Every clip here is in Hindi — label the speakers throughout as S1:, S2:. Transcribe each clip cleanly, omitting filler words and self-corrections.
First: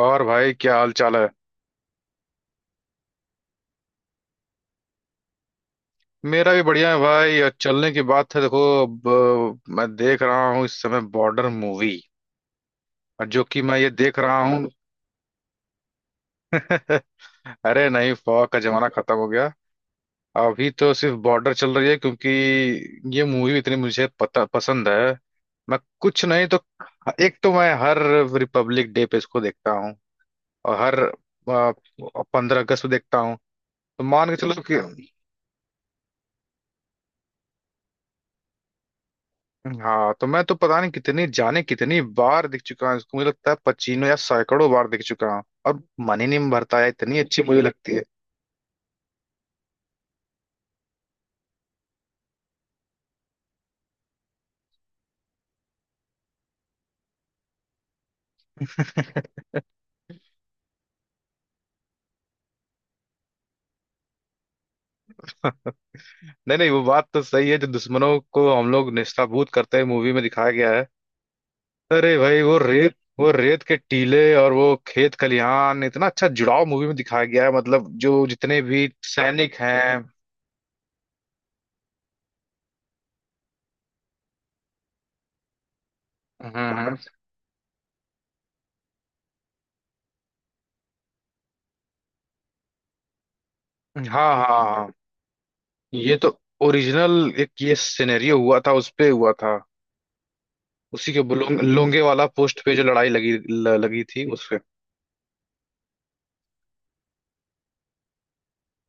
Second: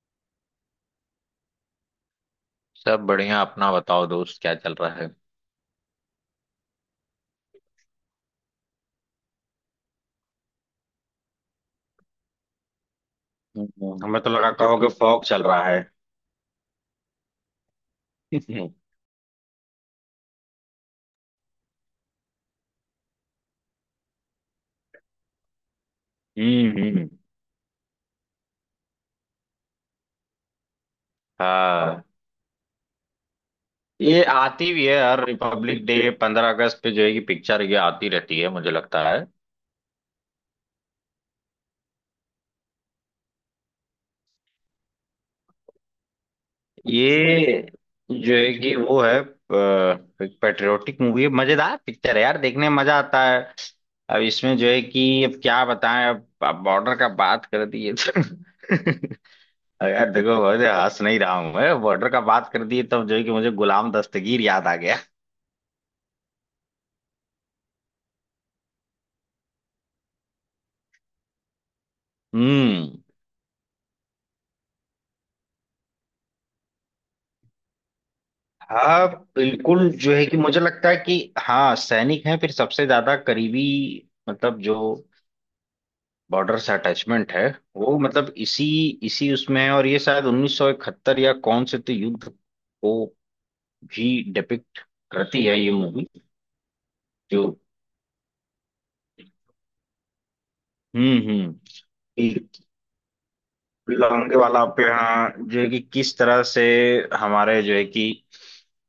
S1: और भाई क्या हाल चाल है।
S2: सब बढ़िया। अपना बताओ दोस्त, क्या चल रहा है?
S1: मेरा भी बढ़िया है भाई और चलने की बात है देखो अब। मैं देख रहा हूँ इस समय बॉर्डर मूवी और जो कि मैं ये देख
S2: हमें तो
S1: रहा
S2: लगा
S1: हूँ।
S2: कहोगे फॉग चल रहा है।
S1: अरे नहीं फौज का
S2: हम्म।
S1: जमाना खत्म हो गया। अभी तो सिर्फ बॉर्डर चल रही है क्योंकि ये मूवी इतनी मुझे पता पसंद है। मैं कुछ नहीं तो
S2: हम्म।
S1: एक तो मैं हर रिपब्लिक डे पे इसको देखता हूँ और हर
S2: हाँ,
S1: 15 अगस्त को देखता हूँ, तो
S2: ये
S1: मान के चलो
S2: आती
S1: कि
S2: भी है हर रिपब्लिक डे पंद्रह अगस्त पे। जो है कि पिक्चर ये आती रहती है मुझे लगता है।
S1: हाँ, तो मैं तो पता नहीं कितनी जाने कितनी बार दिख चुका हूँ इसको। मुझे लगता है पचीनों या सैकड़ों बार दिख चुका हूँ और मन ही नहीं भरता है, इतनी अच्छी
S2: ये
S1: मुझे लगती है।
S2: जो है कि वो है पेट्रियोटिक मूवी है, मजेदार पिक्चर है यार, देखने में मजा आता है। अब इसमें जो है कि अब क्या बताएं, अब बॉर्डर का बात कर दिए तो यार देखो, मुझे हंस नहीं रहा हूं, मैं बॉर्डर का बात कर दिए तब जो है कि मुझे गुलाम दस्तगीर याद आ।
S1: नहीं नहीं, वो बात तो सही है, जो दुश्मनों को हम लोग नेस्ताभूत करते हैं मूवी में दिखाया गया है। अरे भाई
S2: हम्म।
S1: वो रेत के टीले और वो खेत खलिहान इतना अच्छा जुड़ाव मूवी में दिखाया गया है, मतलब जो जितने भी
S2: हाँ
S1: सैनिक हैं।
S2: बिल्कुल, जो है कि मुझे लगता है कि हाँ सैनिक हैं, फिर सबसे ज्यादा करीबी मतलब जो
S1: हम्म,
S2: बॉर्डर से
S1: हम्म।
S2: अटैचमेंट है। वो मतलब इसी इसी उसमें है। और ये शायद 1971 या कौन से तो युद्ध को भी
S1: हाँ हाँ
S2: डिपिक्ट
S1: हाँ।
S2: करती है ये मूवी।
S1: ये तो ओरिजिनल
S2: जो
S1: एक ये सिनेरियो हुआ था, उस पे हुआ था। उसी
S2: हम्म।
S1: के
S2: हम्म।
S1: लोंगे वाला पोस्ट पे जो लड़ाई लगी थी,
S2: लौंग
S1: उस पे।
S2: वाला, आप यहाँ जो है कि किस तरह से हमारे जो है कि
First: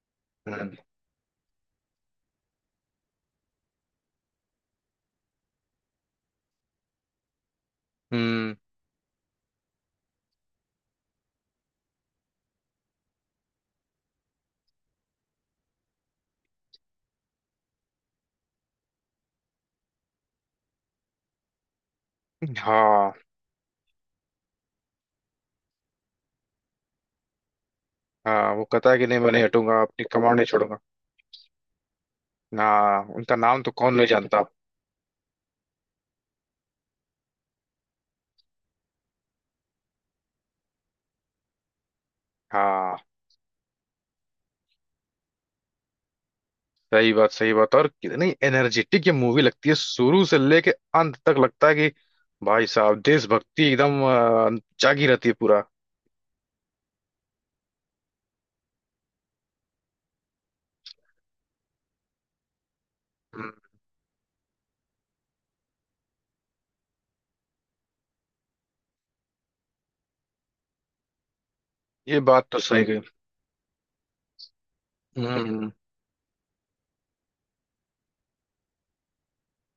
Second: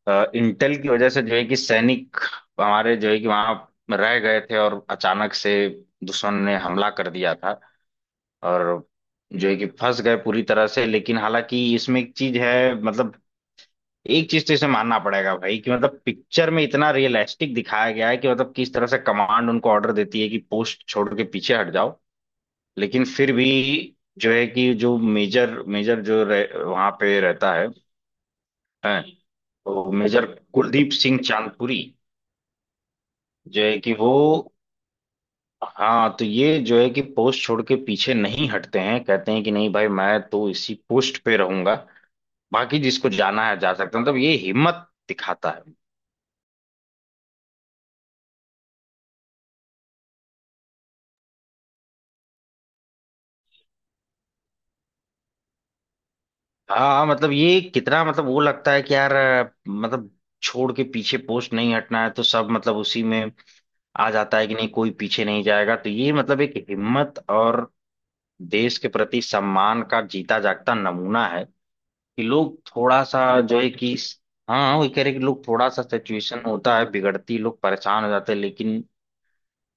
S1: हम्म।
S2: इंटेल की वजह से जो है कि सैनिक हमारे जो है कि वहां रह गए थे और अचानक से दुश्मन ने हमला कर दिया था।
S1: हम्म।
S2: और जो है कि फंस गए पूरी तरह से। लेकिन हालांकि इसमें एक चीज है, मतलब एक चीज तो इसे मानना पड़ेगा भाई कि मतलब पिक्चर में इतना रियलिस्टिक दिखाया गया है कि मतलब किस तरह से कमांड उनको ऑर्डर देती है कि पोस्ट छोड़ के पीछे हट जाओ। लेकिन
S1: हाँ
S2: फिर भी जो है कि जो मेजर मेजर जो रह, वहां पे रहता है,
S1: हाँ, वो कहता है
S2: है।
S1: कि नहीं, मैं नहीं हटूंगा,
S2: तो
S1: अपनी
S2: मेजर
S1: कमांड नहीं छोड़ूंगा।
S2: कुलदीप सिंह चांदपुरी
S1: हाँ उनका नाम
S2: जो
S1: तो
S2: है कि
S1: कौन नहीं
S2: वो
S1: जानता।
S2: हाँ, तो ये जो है कि पोस्ट छोड़ के पीछे नहीं हटते हैं, कहते हैं कि नहीं भाई, मैं तो इसी पोस्ट पे रहूंगा। बाकी
S1: हाँ।
S2: जिसको जाना है जा सकता है, मतलब ये हिम्मत दिखाता है।
S1: सही बात सही बात। और कितनी एनर्जेटिक ये मूवी लगती है, शुरू से लेके अंत तक लगता है कि भाई साहब देशभक्ति एकदम जागी रहती है पूरा।
S2: हाँ मतलब ये कितना, मतलब वो लगता है कि यार, मतलब छोड़ के पीछे पोस्ट नहीं हटना है तो सब मतलब उसी में
S1: हम्म।
S2: आ जाता है कि नहीं कोई पीछे नहीं जाएगा। तो ये मतलब एक हिम्मत और देश के प्रति सम्मान का जीता जागता नमूना है
S1: ये
S2: कि
S1: बात
S2: लोग
S1: तो सही गई।
S2: थोड़ा सा जो है कि हाँ वही कह रहे कि लोग थोड़ा
S1: हम्म
S2: सा सिचुएशन होता है बिगड़ती लोग परेशान हो जाते हैं। लेकिन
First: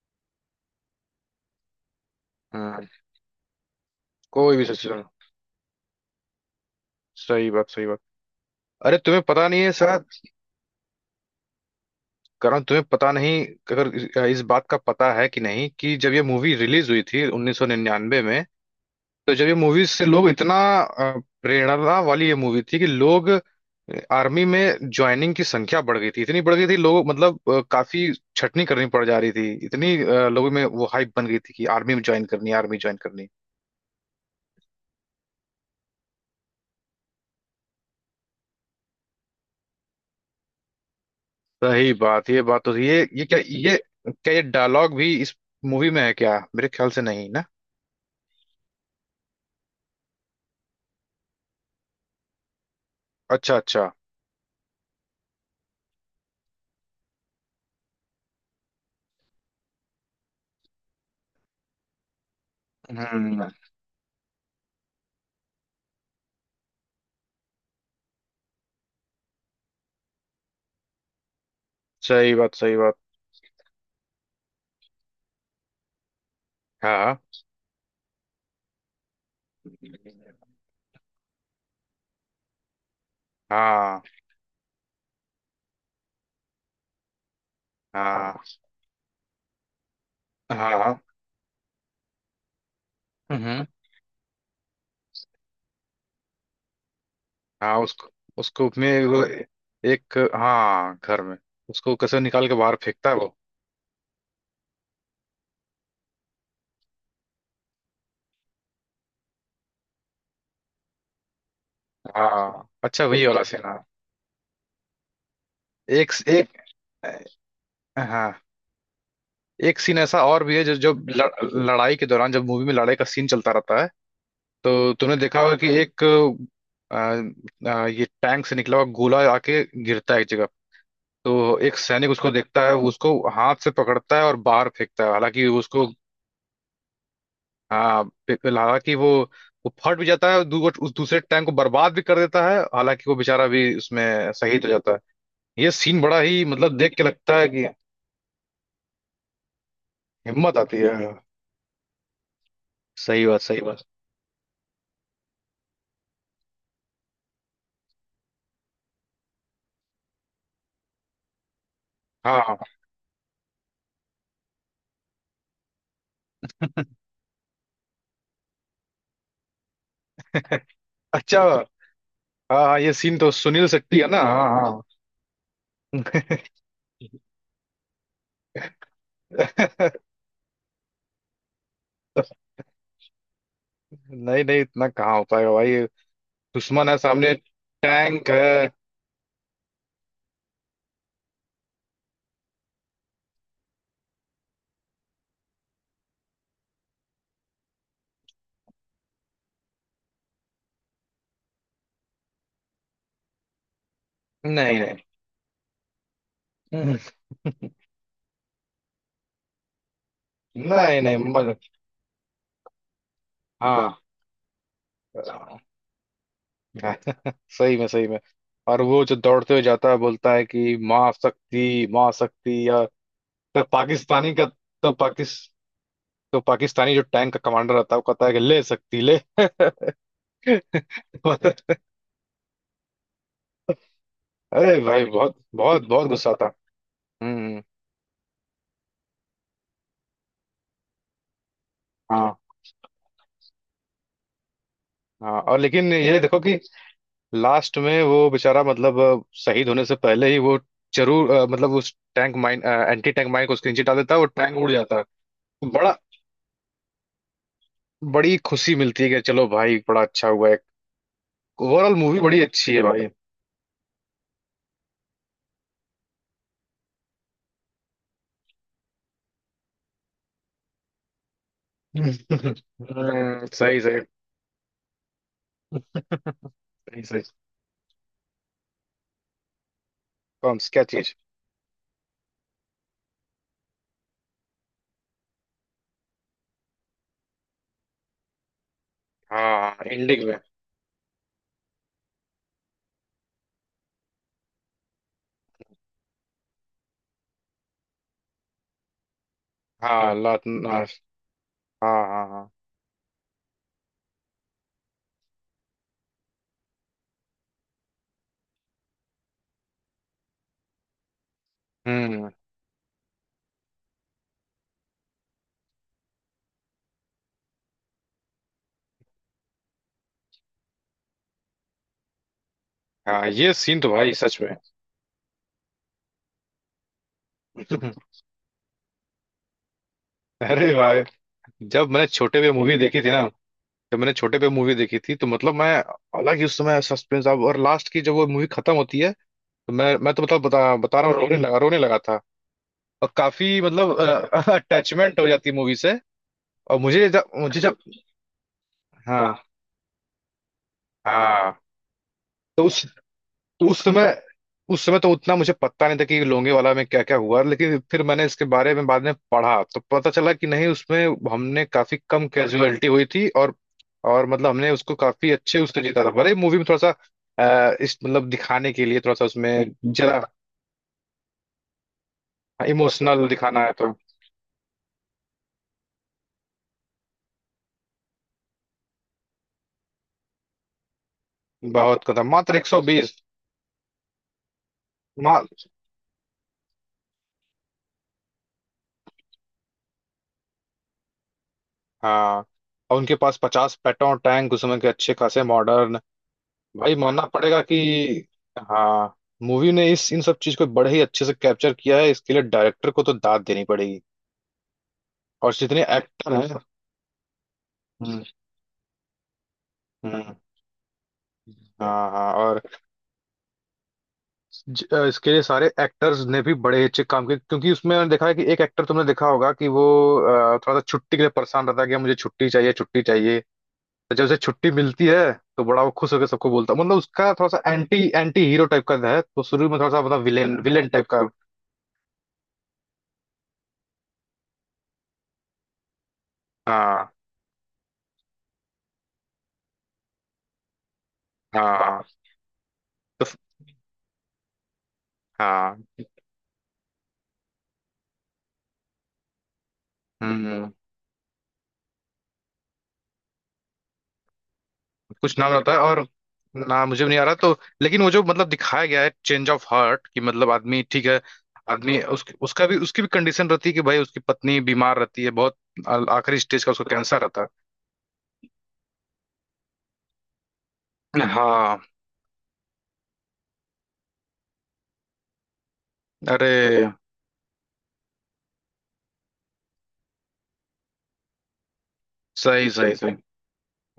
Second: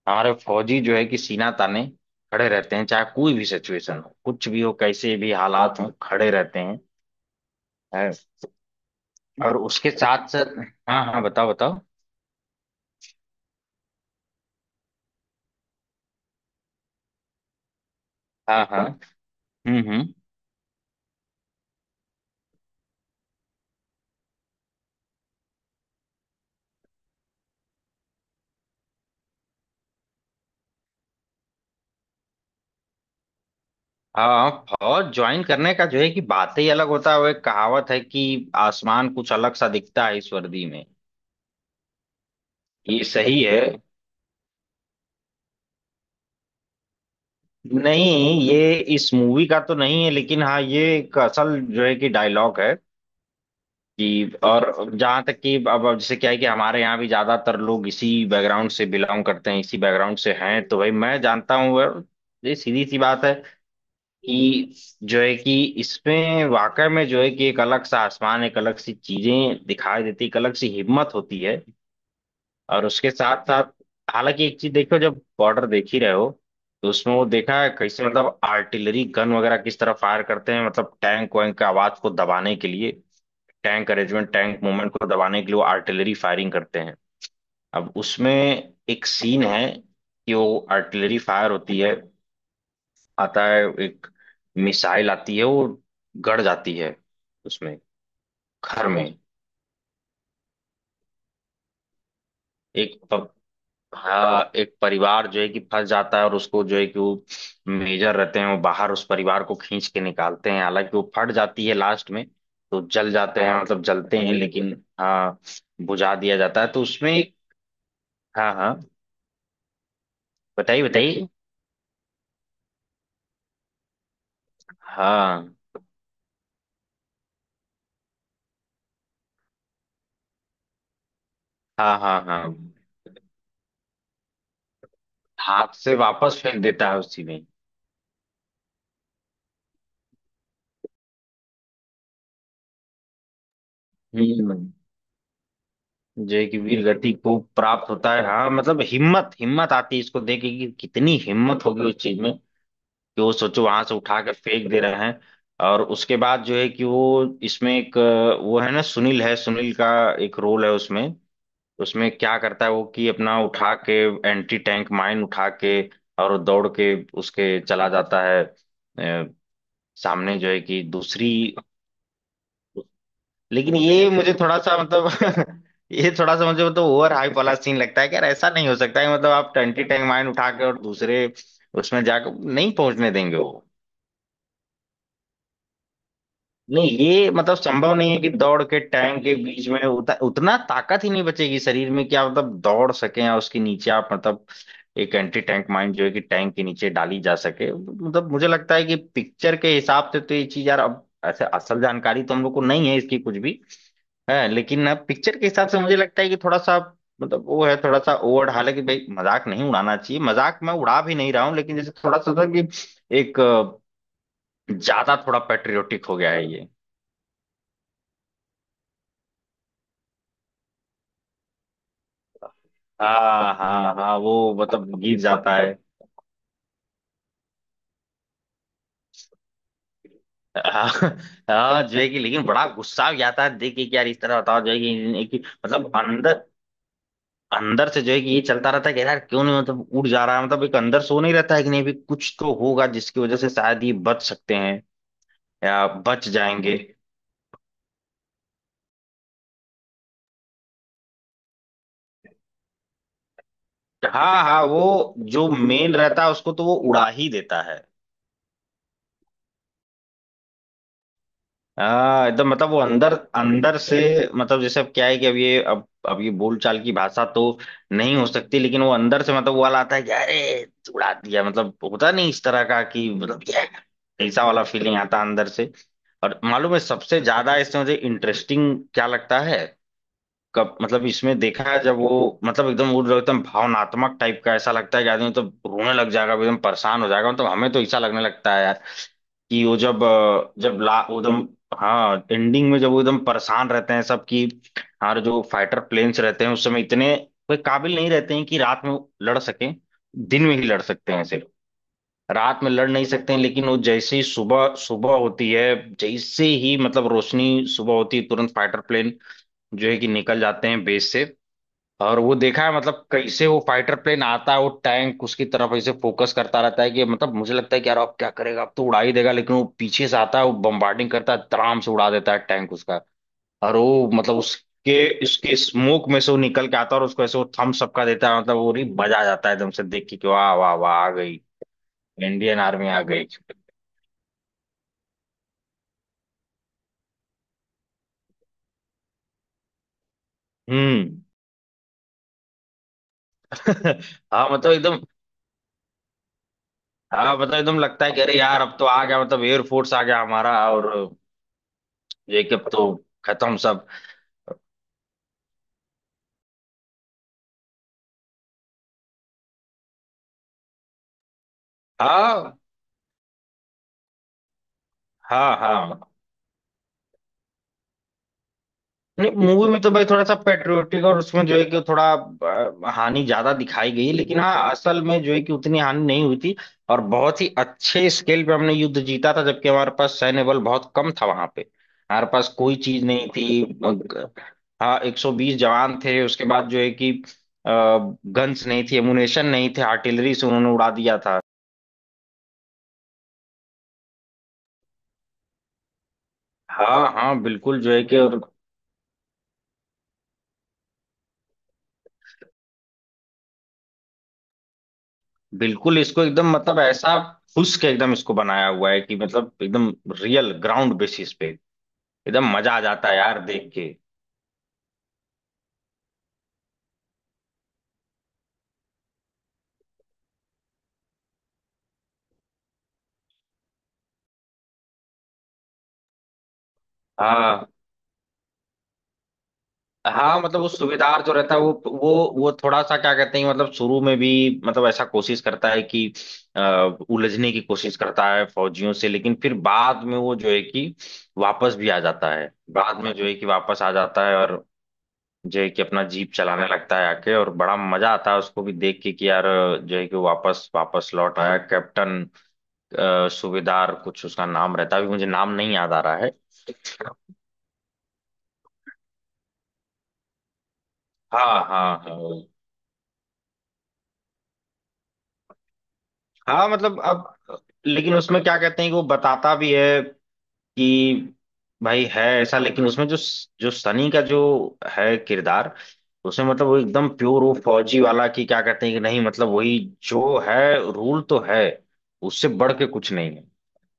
S2: हमारे फौजी जो है कि सीना ताने खड़े रहते
S1: हम्म।
S2: हैं, चाहे कोई भी सिचुएशन हो, कुछ
S1: कोई
S2: भी
S1: भी
S2: हो,
S1: सिचुएशन।
S2: कैसे भी हालात हो, खड़े रहते हैं
S1: सही बात सही बात।
S2: है।
S1: अरे तुम्हें पता
S2: और
S1: नहीं है
S2: उसके
S1: सर।
S2: साथ साथ हाँ हाँ, बताओ बताओ।
S1: कारण तुम्हें पता नहीं, अगर इस बात का पता है कि नहीं, कि जब ये मूवी रिलीज हुई थी 1999 में,
S2: हाँ हाँ।
S1: तो जब ये मूवी से
S2: हम्म।
S1: लोग इतना अ, प्रेरणा वाली ये मूवी थी कि लोग आर्मी में ज्वाइनिंग की संख्या बढ़ गई थी, इतनी बढ़ गई थी, लोग मतलब काफी छटनी करनी पड़ जा रही थी, इतनी लोगों में वो हाइप बन गई थी कि आर्मी में ज्वाइन करनी है, आर्मी ज्वाइन करनी है।
S2: हाँ, और ज्वाइन करने का जो है कि बात ही अलग होता है। वो एक कहावत है कि आसमान कुछ अलग सा दिखता है इस वर्दी में।
S1: सही बात, ये बात तो थी। ये
S2: ये
S1: ये क्या
S2: सही है।
S1: ये क्या ये डायलॉग भी इस मूवी में है क्या? मेरे ख्याल से नहीं ना।
S2: नहीं, ये इस मूवी का तो नहीं है, लेकिन हाँ ये एक असल जो है कि डायलॉग है
S1: अच्छा अच्छा।
S2: कि। और जहाँ तक कि अब जैसे क्या है कि हमारे यहाँ भी ज्यादातर लोग इसी बैकग्राउंड से बिलोंग करते हैं, इसी बैकग्राउंड से हैं। तो भाई मैं जानता हूँ। और ये सीधी सी बात है
S1: हम्म।
S2: कि इसमें वाकई में जो है कि एक अलग सा आसमान, एक अलग सी चीजें दिखाई देती, एक अलग सी हिम्मत होती है।
S1: सही बात सही
S2: और
S1: बात।
S2: उसके साथ साथ हालांकि एक चीज देखो, जब बॉर्डर देख ही रहे हो तो उसमें
S1: हाँ
S2: वो देखा है कैसे मतलब आर्टिलरी गन वगैरह किस तरह फायर करते हैं, मतलब टैंक वैंक का आवाज को दबाने के लिए, टैंक
S1: हाँ
S2: अरेंजमेंट टैंक मूवमेंट को दबाने के लिए वो आर्टिलरी फायरिंग करते हैं। अब उसमें एक सीन है कि वो
S1: हाँ हाँ।
S2: आर्टिलरी फायर होती है, आता है
S1: हम्म।
S2: एक मिसाइल आती है, वो गड़ जाती है उसमें,
S1: हाँ उसको उसको
S2: घर
S1: में
S2: में।
S1: वो, एक, हाँ, घर में। उसको कैसे निकाल के बाहर
S2: एक
S1: फेंकता है
S2: प,
S1: वो।
S2: हाँ एक परिवार जो है कि फंस जाता है, और उसको जो है कि वो मेजर रहते हैं वो बाहर उस परिवार को खींच के निकालते हैं। हालांकि वो फट जाती है लास्ट में,
S1: हाँ
S2: तो
S1: अच्छा,
S2: जल
S1: वही
S2: जाते
S1: वाला
S2: हैं,
S1: सीन,
S2: मतलब
S1: हाँ।
S2: जलते हैं, लेकिन हाँ
S1: एक
S2: बुझा दिया
S1: एक,
S2: जाता है। तो उसमें
S1: हाँ
S2: हाँ हाँ,
S1: एक सीन ऐसा और भी है जो
S2: बताइए
S1: जो
S2: बताइए।
S1: ल- लड़ाई के दौरान जब मूवी में लड़ाई का सीन चलता रहता है, तो तुमने देखा
S2: हाँ
S1: होगा कि एक आ, आ, ये टैंक से निकला हुआ गोला आके गिरता है एक जगह। तो एक
S2: हाँ
S1: सैनिक
S2: हाँ,
S1: उसको
S2: हाँ
S1: देखता है, उसको हाथ से पकड़ता है और बाहर फेंकता है, हालांकि
S2: हाथ
S1: उसको
S2: से वापस फेंक देता है उसी में।
S1: हाँ बिल्कुल, हालांकि वो फट भी जाता है, उस दूसरे टाइम को बर्बाद भी कर देता है, हालांकि वो बेचारा भी उसमें
S2: हम्म।
S1: शहीद हो जाता है। ये सीन बड़ा ही
S2: जय की
S1: मतलब
S2: वीर
S1: देख के
S2: गति को
S1: लगता है कि
S2: प्राप्त होता है। हाँ मतलब हिम्मत, हिम्मत आती है इसको देख के
S1: हिम्मत
S2: कि
S1: आती है।
S2: कितनी हिम्मत होगी उस चीज में कि
S1: सही
S2: वो,
S1: बात सही
S2: सोचो वहां
S1: बात।
S2: से उठा कर फेंक दे रहे हैं। और उसके बाद जो है कि वो इसमें एक वो है ना सुनील है, सुनील का एक रोल है उसमें। उसमें क्या
S1: हाँ हाँ।
S2: करता है वो कि अपना उठा के एंटी टैंक माइन उठा के और दौड़ के उसके चला जाता है, अ, सामने जो है कि दूसरी।
S1: अच्छा, हाँ हाँ, ये सीन तो सुनील
S2: लेकिन
S1: शेट्टी है
S2: ये
S1: ना,
S2: मुझे
S1: हाँ
S2: थोड़ा सा
S1: हाँ।
S2: मतलब ये थोड़ा सा मुझे मतलब ओवर हाइप वाला सीन लगता है कि यार ऐसा नहीं हो सकता है, मतलब आप टंटी टैंक माइन उठा के और दूसरे उसमें जाकर नहीं पहुंचने देंगे वो।
S1: नहीं नहीं इतना कहाँ हो पाएगा भाई, दुश्मन
S2: नहीं,
S1: है
S2: ये
S1: सामने,
S2: मतलब संभव नहीं है कि
S1: टैंक
S2: दौड़
S1: है।
S2: के टैंक के बीच में उतना ताकत ही नहीं बचेगी शरीर में कि आप मतलब दौड़ सके या उसके नीचे आप मतलब एक एंटी टैंक माइन जो है कि टैंक के नीचे डाली जा सके। मतलब मुझे लगता है कि पिक्चर के हिसाब से तो ये चीज यार, अब ऐसे असल जानकारी तो हम लोग को नहीं है इसकी कुछ भी है,
S1: नहीं
S2: लेकिन
S1: नहीं,
S2: अब पिक्चर के हिसाब से मुझे लगता है कि थोड़ा सा मतलब वो है थोड़ा सा ओवर। हालांकि भाई मजाक नहीं उड़ाना चाहिए, मजाक मैं
S1: नहीं
S2: उड़ा भी
S1: नहीं
S2: नहीं रहा
S1: मज
S2: हूँ, लेकिन जैसे थोड़ा सा था कि एक ज्यादा थोड़ा
S1: हाँ।
S2: पेट्रियोटिक हो गया है ये।
S1: सही में सही में। और वो जो दौड़ते हुए जाता है बोलता है कि माँ शक्ति या
S2: हाँ
S1: तो
S2: हाँ हाँ,
S1: पाकिस्तानी का
S2: वो
S1: तो
S2: मतलब गिर
S1: पाकिस
S2: जाता है।
S1: तो पाकिस्तानी जो टैंक का कमांडर रहता है वो कहता है कि ले सकती ले।
S2: हाँ। हाँ, जो है कि लेकिन बड़ा गुस्सा भी आता है देख के कि यार इस तरह बताओ जो
S1: अरे
S2: है
S1: भाई बहुत
S2: कि
S1: बहुत
S2: मतलब
S1: बहुत गुस्सा
S2: अंदर
S1: था। हम्म।
S2: अंदर से जो है कि ये चलता रहता है कि यार क्यों नहीं मतलब उड़ जा रहा है। मतलब एक अंदर सो नहीं रहता है कि नहीं भी
S1: हाँ
S2: कुछ तो होगा जिसकी वजह से शायद ये बच सकते हैं
S1: हाँ, और
S2: या
S1: लेकिन ये
S2: बच
S1: देखो कि
S2: जाएंगे।
S1: लास्ट में वो बेचारा मतलब शहीद होने से पहले ही वो जरूर मतलब उस tank mine anti tank mine को उसके नीचे डाल देता है, वो
S2: हाँ
S1: टैंक
S2: हाँ,
S1: उड़ जाता
S2: वो जो
S1: है।
S2: मेल
S1: बड़ा
S2: रहता है उसको तो वो उड़ा ही देता है।
S1: बड़ी खुशी मिलती है कि चलो भाई बड़ा अच्छा हुआ। ओवरऑल मूवी
S2: हाँ
S1: बड़ी
S2: एकदम, मतलब
S1: अच्छी
S2: वो
S1: है भाई।
S2: अंदर अंदर से मतलब जैसे अब क्या है कि अब ये बोलचाल की भाषा तो नहीं हो सकती, लेकिन वो अंदर से मतलब वो वाला आता है कि अरे उड़ा दिया, मतलब
S1: हम्म,
S2: होता नहीं इस तरह का कि मतलब
S1: हम्म। सही सही।
S2: ये ऐसा वाला फीलिंग आता है अंदर से। और मालूम है
S1: सही
S2: सबसे
S1: सही।
S2: ज्यादा इसमें मुझे इंटरेस्टिंग क्या लगता है,
S1: कौन
S2: कब
S1: क्या
S2: मतलब
S1: चीज?
S2: इसमें देखा है जब वो मतलब एकदम वो जो एकदम भावनात्मक टाइप का, ऐसा लगता है कि आदमी तो रोने लग जाएगा, एकदम परेशान हो जाएगा, मतलब हमें तो ऐसा लगने लगता है यार कि वो
S1: हाँ
S2: जब
S1: एंडिंग में।
S2: जब ला वो एकदम। हाँ एंडिंग में जब वो एकदम परेशान रहते हैं सब कि हमारे जो फाइटर प्लेन्स रहते हैं उस समय इतने कोई काबिल नहीं रहते हैं कि रात में लड़ सकें,
S1: हाँ लात
S2: दिन में ही लड़
S1: हाँ।
S2: सकते हैं सिर्फ,
S1: हाँ हाँ।
S2: रात में लड़ नहीं सकते हैं। लेकिन वो जैसे ही सुबह सुबह होती है, जैसे ही मतलब रोशनी सुबह होती है, तुरंत फाइटर प्लेन जो है कि निकल जाते हैं बेस से। और
S1: हम्म।
S2: वो देखा है मतलब कैसे वो फाइटर प्लेन आता है, वो टैंक उसकी तरफ ऐसे फोकस करता रहता है कि मतलब मुझे लगता है कि यार अब क्या करेगा, अब तो उड़ा ही देगा, लेकिन वो पीछे से आता है, वो बम्बार्डिंग करता है, तराम से उड़ा देता है टैंक उसका।
S1: हाँ ये
S2: और
S1: सीन तो
S2: वो
S1: भाई
S2: मतलब
S1: सच में।
S2: उसके उसके स्मोक में से वो निकल के आता है, और उसको ऐसे वो थम्स अप का देता है, मतलब वो नहीं बजा जाता है एकदम से देख के कि वाह वाह
S1: अरे
S2: वाह
S1: भाई
S2: आ गई
S1: जब मैंने छोटे पे
S2: इंडियन
S1: मूवी
S2: आर्मी आ
S1: देखी थी ना,
S2: गई।
S1: जब मैंने छोटे पे मूवी देखी थी, तो मतलब मैं, हालांकि उस समय सस्पेंस अब और लास्ट की जब वो मूवी खत्म होती है, तो मैं तो मतलब बता बता रहा हूँ,
S2: हम्म।
S1: रोने लगा था। और काफी मतलब
S2: हाँ मतलब एकदम।
S1: अटैचमेंट हो जाती है मूवी से। और मुझे जब
S2: हाँ मतलब
S1: मुझे जब
S2: एकदम लगता है कि अरे यार अब तो आ गया,
S1: हाँ
S2: मतलब एयरफोर्स आ गया हमारा, और
S1: हाँ,
S2: ये कि
S1: तो
S2: अब तो खत्म
S1: उस
S2: सब।
S1: समय उस समय तो उतना मुझे पता नहीं था कि लोंगे वाला में क्या क्या हुआ, लेकिन फिर मैंने इसके बारे में बाद में पढ़ा, तो पता चला कि नहीं, उसमें हमने काफी कम
S2: हाँ
S1: कैजुअलिटी हुई थी और मतलब हमने उसको काफी
S2: हाँ
S1: अच्छे, उसने जीता था,
S2: हाँ,
S1: भले मूवी में थोड़ा सा इस मतलब दिखाने के लिए थोड़ा सा
S2: नहीं मूवी
S1: उसमें
S2: में तो भाई
S1: जरा
S2: थोड़ा सा पेट्रियोटिक और उसमें जो है कि थोड़ा हानि
S1: इमोशनल
S2: ज्यादा
S1: दिखाना है तो।
S2: दिखाई गई, लेकिन हाँ असल में जो है कि उतनी हानि नहीं हुई थी। और बहुत ही अच्छे स्केल पे हमने युद्ध जीता था, जबकि हमारे पास सैन्य बल बहुत कम था वहां पे।
S1: बहुत
S2: हमारे
S1: कदम
S2: पास
S1: मात्र एक
S2: कोई
S1: सौ
S2: चीज
S1: बीस
S2: नहीं थी हाँ
S1: मा,
S2: 120 जवान थे। उसके बाद जो है कि गन्स नहीं थी, एमुनेशन नहीं थे, आर्टिलरी से उन्होंने उड़ा दिया था।
S1: हाँ। और उनके पास 50 पेट्रोल टैंक उस समय के अच्छे खासे मॉडर्न। भाई
S2: हाँ
S1: मानना
S2: हाँ
S1: पड़ेगा कि
S2: बिल्कुल, जो है कि और
S1: हाँ, मूवी ने इस इन सब चीज को बड़े ही अच्छे से कैप्चर किया है, इसके लिए डायरेक्टर को तो दाद देनी पड़ेगी। और जितने
S2: बिल्कुल इसको
S1: एक्टर
S2: एकदम
S1: हैं
S2: मतलब ऐसा फुस के एकदम
S1: हम्म
S2: इसको बनाया हुआ है कि मतलब एकदम
S1: हम्म,
S2: रियल ग्राउंड बेसिस पे
S1: हाँ हाँ,
S2: एकदम
S1: और
S2: मजा आ जाता है यार देख के।
S1: इसके लिए सारे एक्टर्स ने भी बड़े ही अच्छे काम किए, क्योंकि उसमें मैंने देखा है कि एक एक्टर तुमने देखा होगा कि वो थोड़ा सा छुट्टी के लिए परेशान रहता है कि मुझे छुट्टी चाहिए छुट्टी चाहिए। तो जब उसे छुट्टी मिलती है, तो बड़ा वो खुश होकर सबको बोलता है, मतलब उसका थोड़ा
S2: हाँ
S1: सा एंटी एंटी हीरो टाइप का है, तो शुरू में थोड़ा सा मतलब
S2: हाँ,
S1: विलेन
S2: मतलब वो
S1: विलेन टाइप का।
S2: सूबेदार जो रहता है, वो वो थोड़ा सा क्या कहते हैं, मतलब शुरू में भी मतलब ऐसा कोशिश करता है कि अ,
S1: हाँ
S2: उलझने की कोशिश करता है फौजियों से, लेकिन फिर बाद में वो जो है कि वापस भी आ
S1: हाँ,
S2: जाता है, बाद में जो
S1: तो
S2: है कि वापस आ जाता है। और जो है
S1: हाँ।
S2: कि अपना जीप चलाने लगता है आके, और बड़ा मजा आता है उसको भी देख के कि यार जो है कि वो वापस
S1: हम्म।
S2: वापस लौट आया कैप्टन सूबेदार कुछ उसका नाम रहता है, अभी मुझे
S1: कुछ
S2: नाम
S1: नाम रहता
S2: नहीं
S1: है
S2: याद आ
S1: और
S2: रहा है।
S1: ना, मुझे भी नहीं आ रहा तो। लेकिन वो जो मतलब दिखाया गया है, चेंज ऑफ हार्ट, कि मतलब आदमी ठीक है।
S2: हाँ हाँ
S1: आदमी
S2: हाँ,
S1: उसका भी उसकी भी कंडीशन रहती है कि भाई उसकी पत्नी बीमार रहती है बहुत, आखिरी स्टेज
S2: हाँ
S1: का उसको
S2: मतलब
S1: कैंसर रहता
S2: अब लेकिन उसमें क्या कहते हैं कि वो बताता भी है
S1: है।
S2: कि
S1: हाँ।
S2: भाई है ऐसा, लेकिन उसमें जो, जो सनी का जो है किरदार, उसमें
S1: अरे,
S2: मतलब वो एकदम प्योर वो फौजी वाला कि क्या कहते हैं कि नहीं, मतलब वही जो है रूल तो है, उससे
S1: सही
S2: बढ़ के
S1: सही
S2: कुछ
S1: सही।
S2: नहीं है।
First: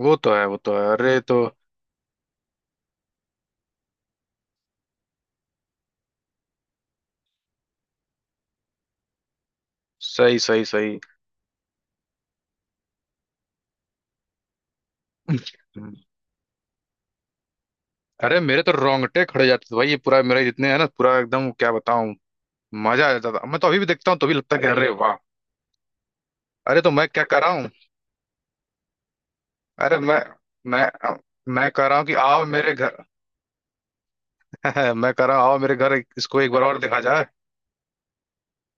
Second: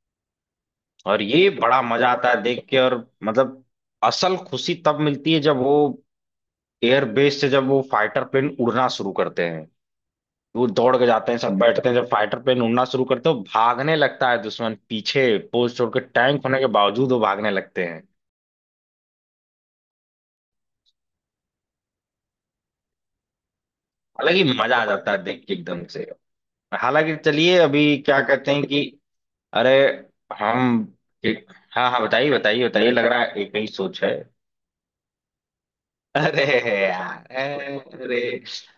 S1: वो तो है वो तो है, अरे
S2: और
S1: तो,
S2: ये बड़ा मजा आता है देख के। और मतलब असल खुशी तब मिलती है जब वो एयरबेस से जब वो फाइटर प्लेन उड़ना शुरू करते हैं,
S1: सही सही
S2: वो दौड़
S1: सही।
S2: के जाते हैं सब बैठते हैं, जब फाइटर प्लेन उड़ना शुरू करते हो भागने लगता है दुश्मन पीछे, पोस्ट छोड़
S1: हम्म।
S2: के टैंक होने के बावजूद वो भागने लगते हैं।
S1: अरे मेरे तो रोंगटे खड़े जाते थे भाई, ये पूरा मेरे जितने है ना पूरा, एकदम क्या बताऊं। मजा आ जाता था, मैं तो अभी भी देखता हूँ तो भी
S2: हालांकि
S1: लगता है कि
S2: मजा आ
S1: अरे
S2: जाता
S1: वाह।
S2: है देख के एकदम से।
S1: अरे तो मैं
S2: हालांकि
S1: क्या कर रहा
S2: चलिए,
S1: हूँ,
S2: अभी क्या कहते हैं कि अरे
S1: अरे
S2: हम
S1: मैं
S2: एक,
S1: मैं कह
S2: हाँ
S1: रहा
S2: हाँ
S1: हूँ कि
S2: बताइए
S1: आओ
S2: बताइए
S1: मेरे
S2: बताइए,
S1: घर।
S2: लग रहा है एक ही सोच है।
S1: मैं कह रहा हूँ आओ मेरे घर, इसको
S2: अरे
S1: एक बार और देखा
S2: यार,
S1: जाए।
S2: अरे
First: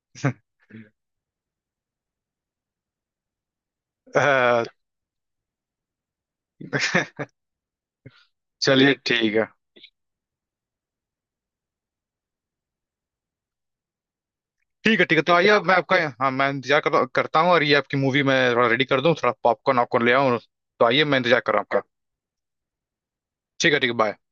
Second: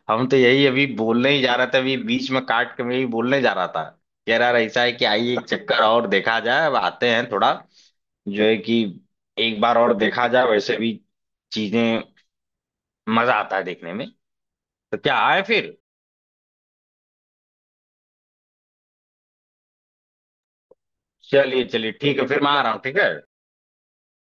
S2: हम तो यही अभी बोलने ही जा रहा था, अभी बीच में काट के मैं यही बोलने जा रहा था। कह रहा
S1: अ,
S2: ऐसा है कि आइए एक चक्कर और देखा जाए, अब आते हैं थोड़ा जो है कि
S1: चलिए ठीक है।
S2: एक बार और देखा जाए, वैसे भी चीजें मजा आता है देखने में। तो
S1: ठीक है
S2: क्या
S1: ठीक है, तो
S2: आए
S1: आइए मैं
S2: फिर।
S1: आपका, हाँ, मैं इंतजार करता करता हूँ, और ये आपकी मूवी मैं थोड़ा रेडी कर दूँ, थोड़ा पॉपकॉर्न वॉपकॉर्न ले आऊँ। तो आइए, मैं इंतजार कर रहा
S2: चलिए
S1: हूँ आपका।
S2: चलिए ठीक है, फिर मैं आ रहा हूँ, ठीक है।
S1: ठीक है बाय।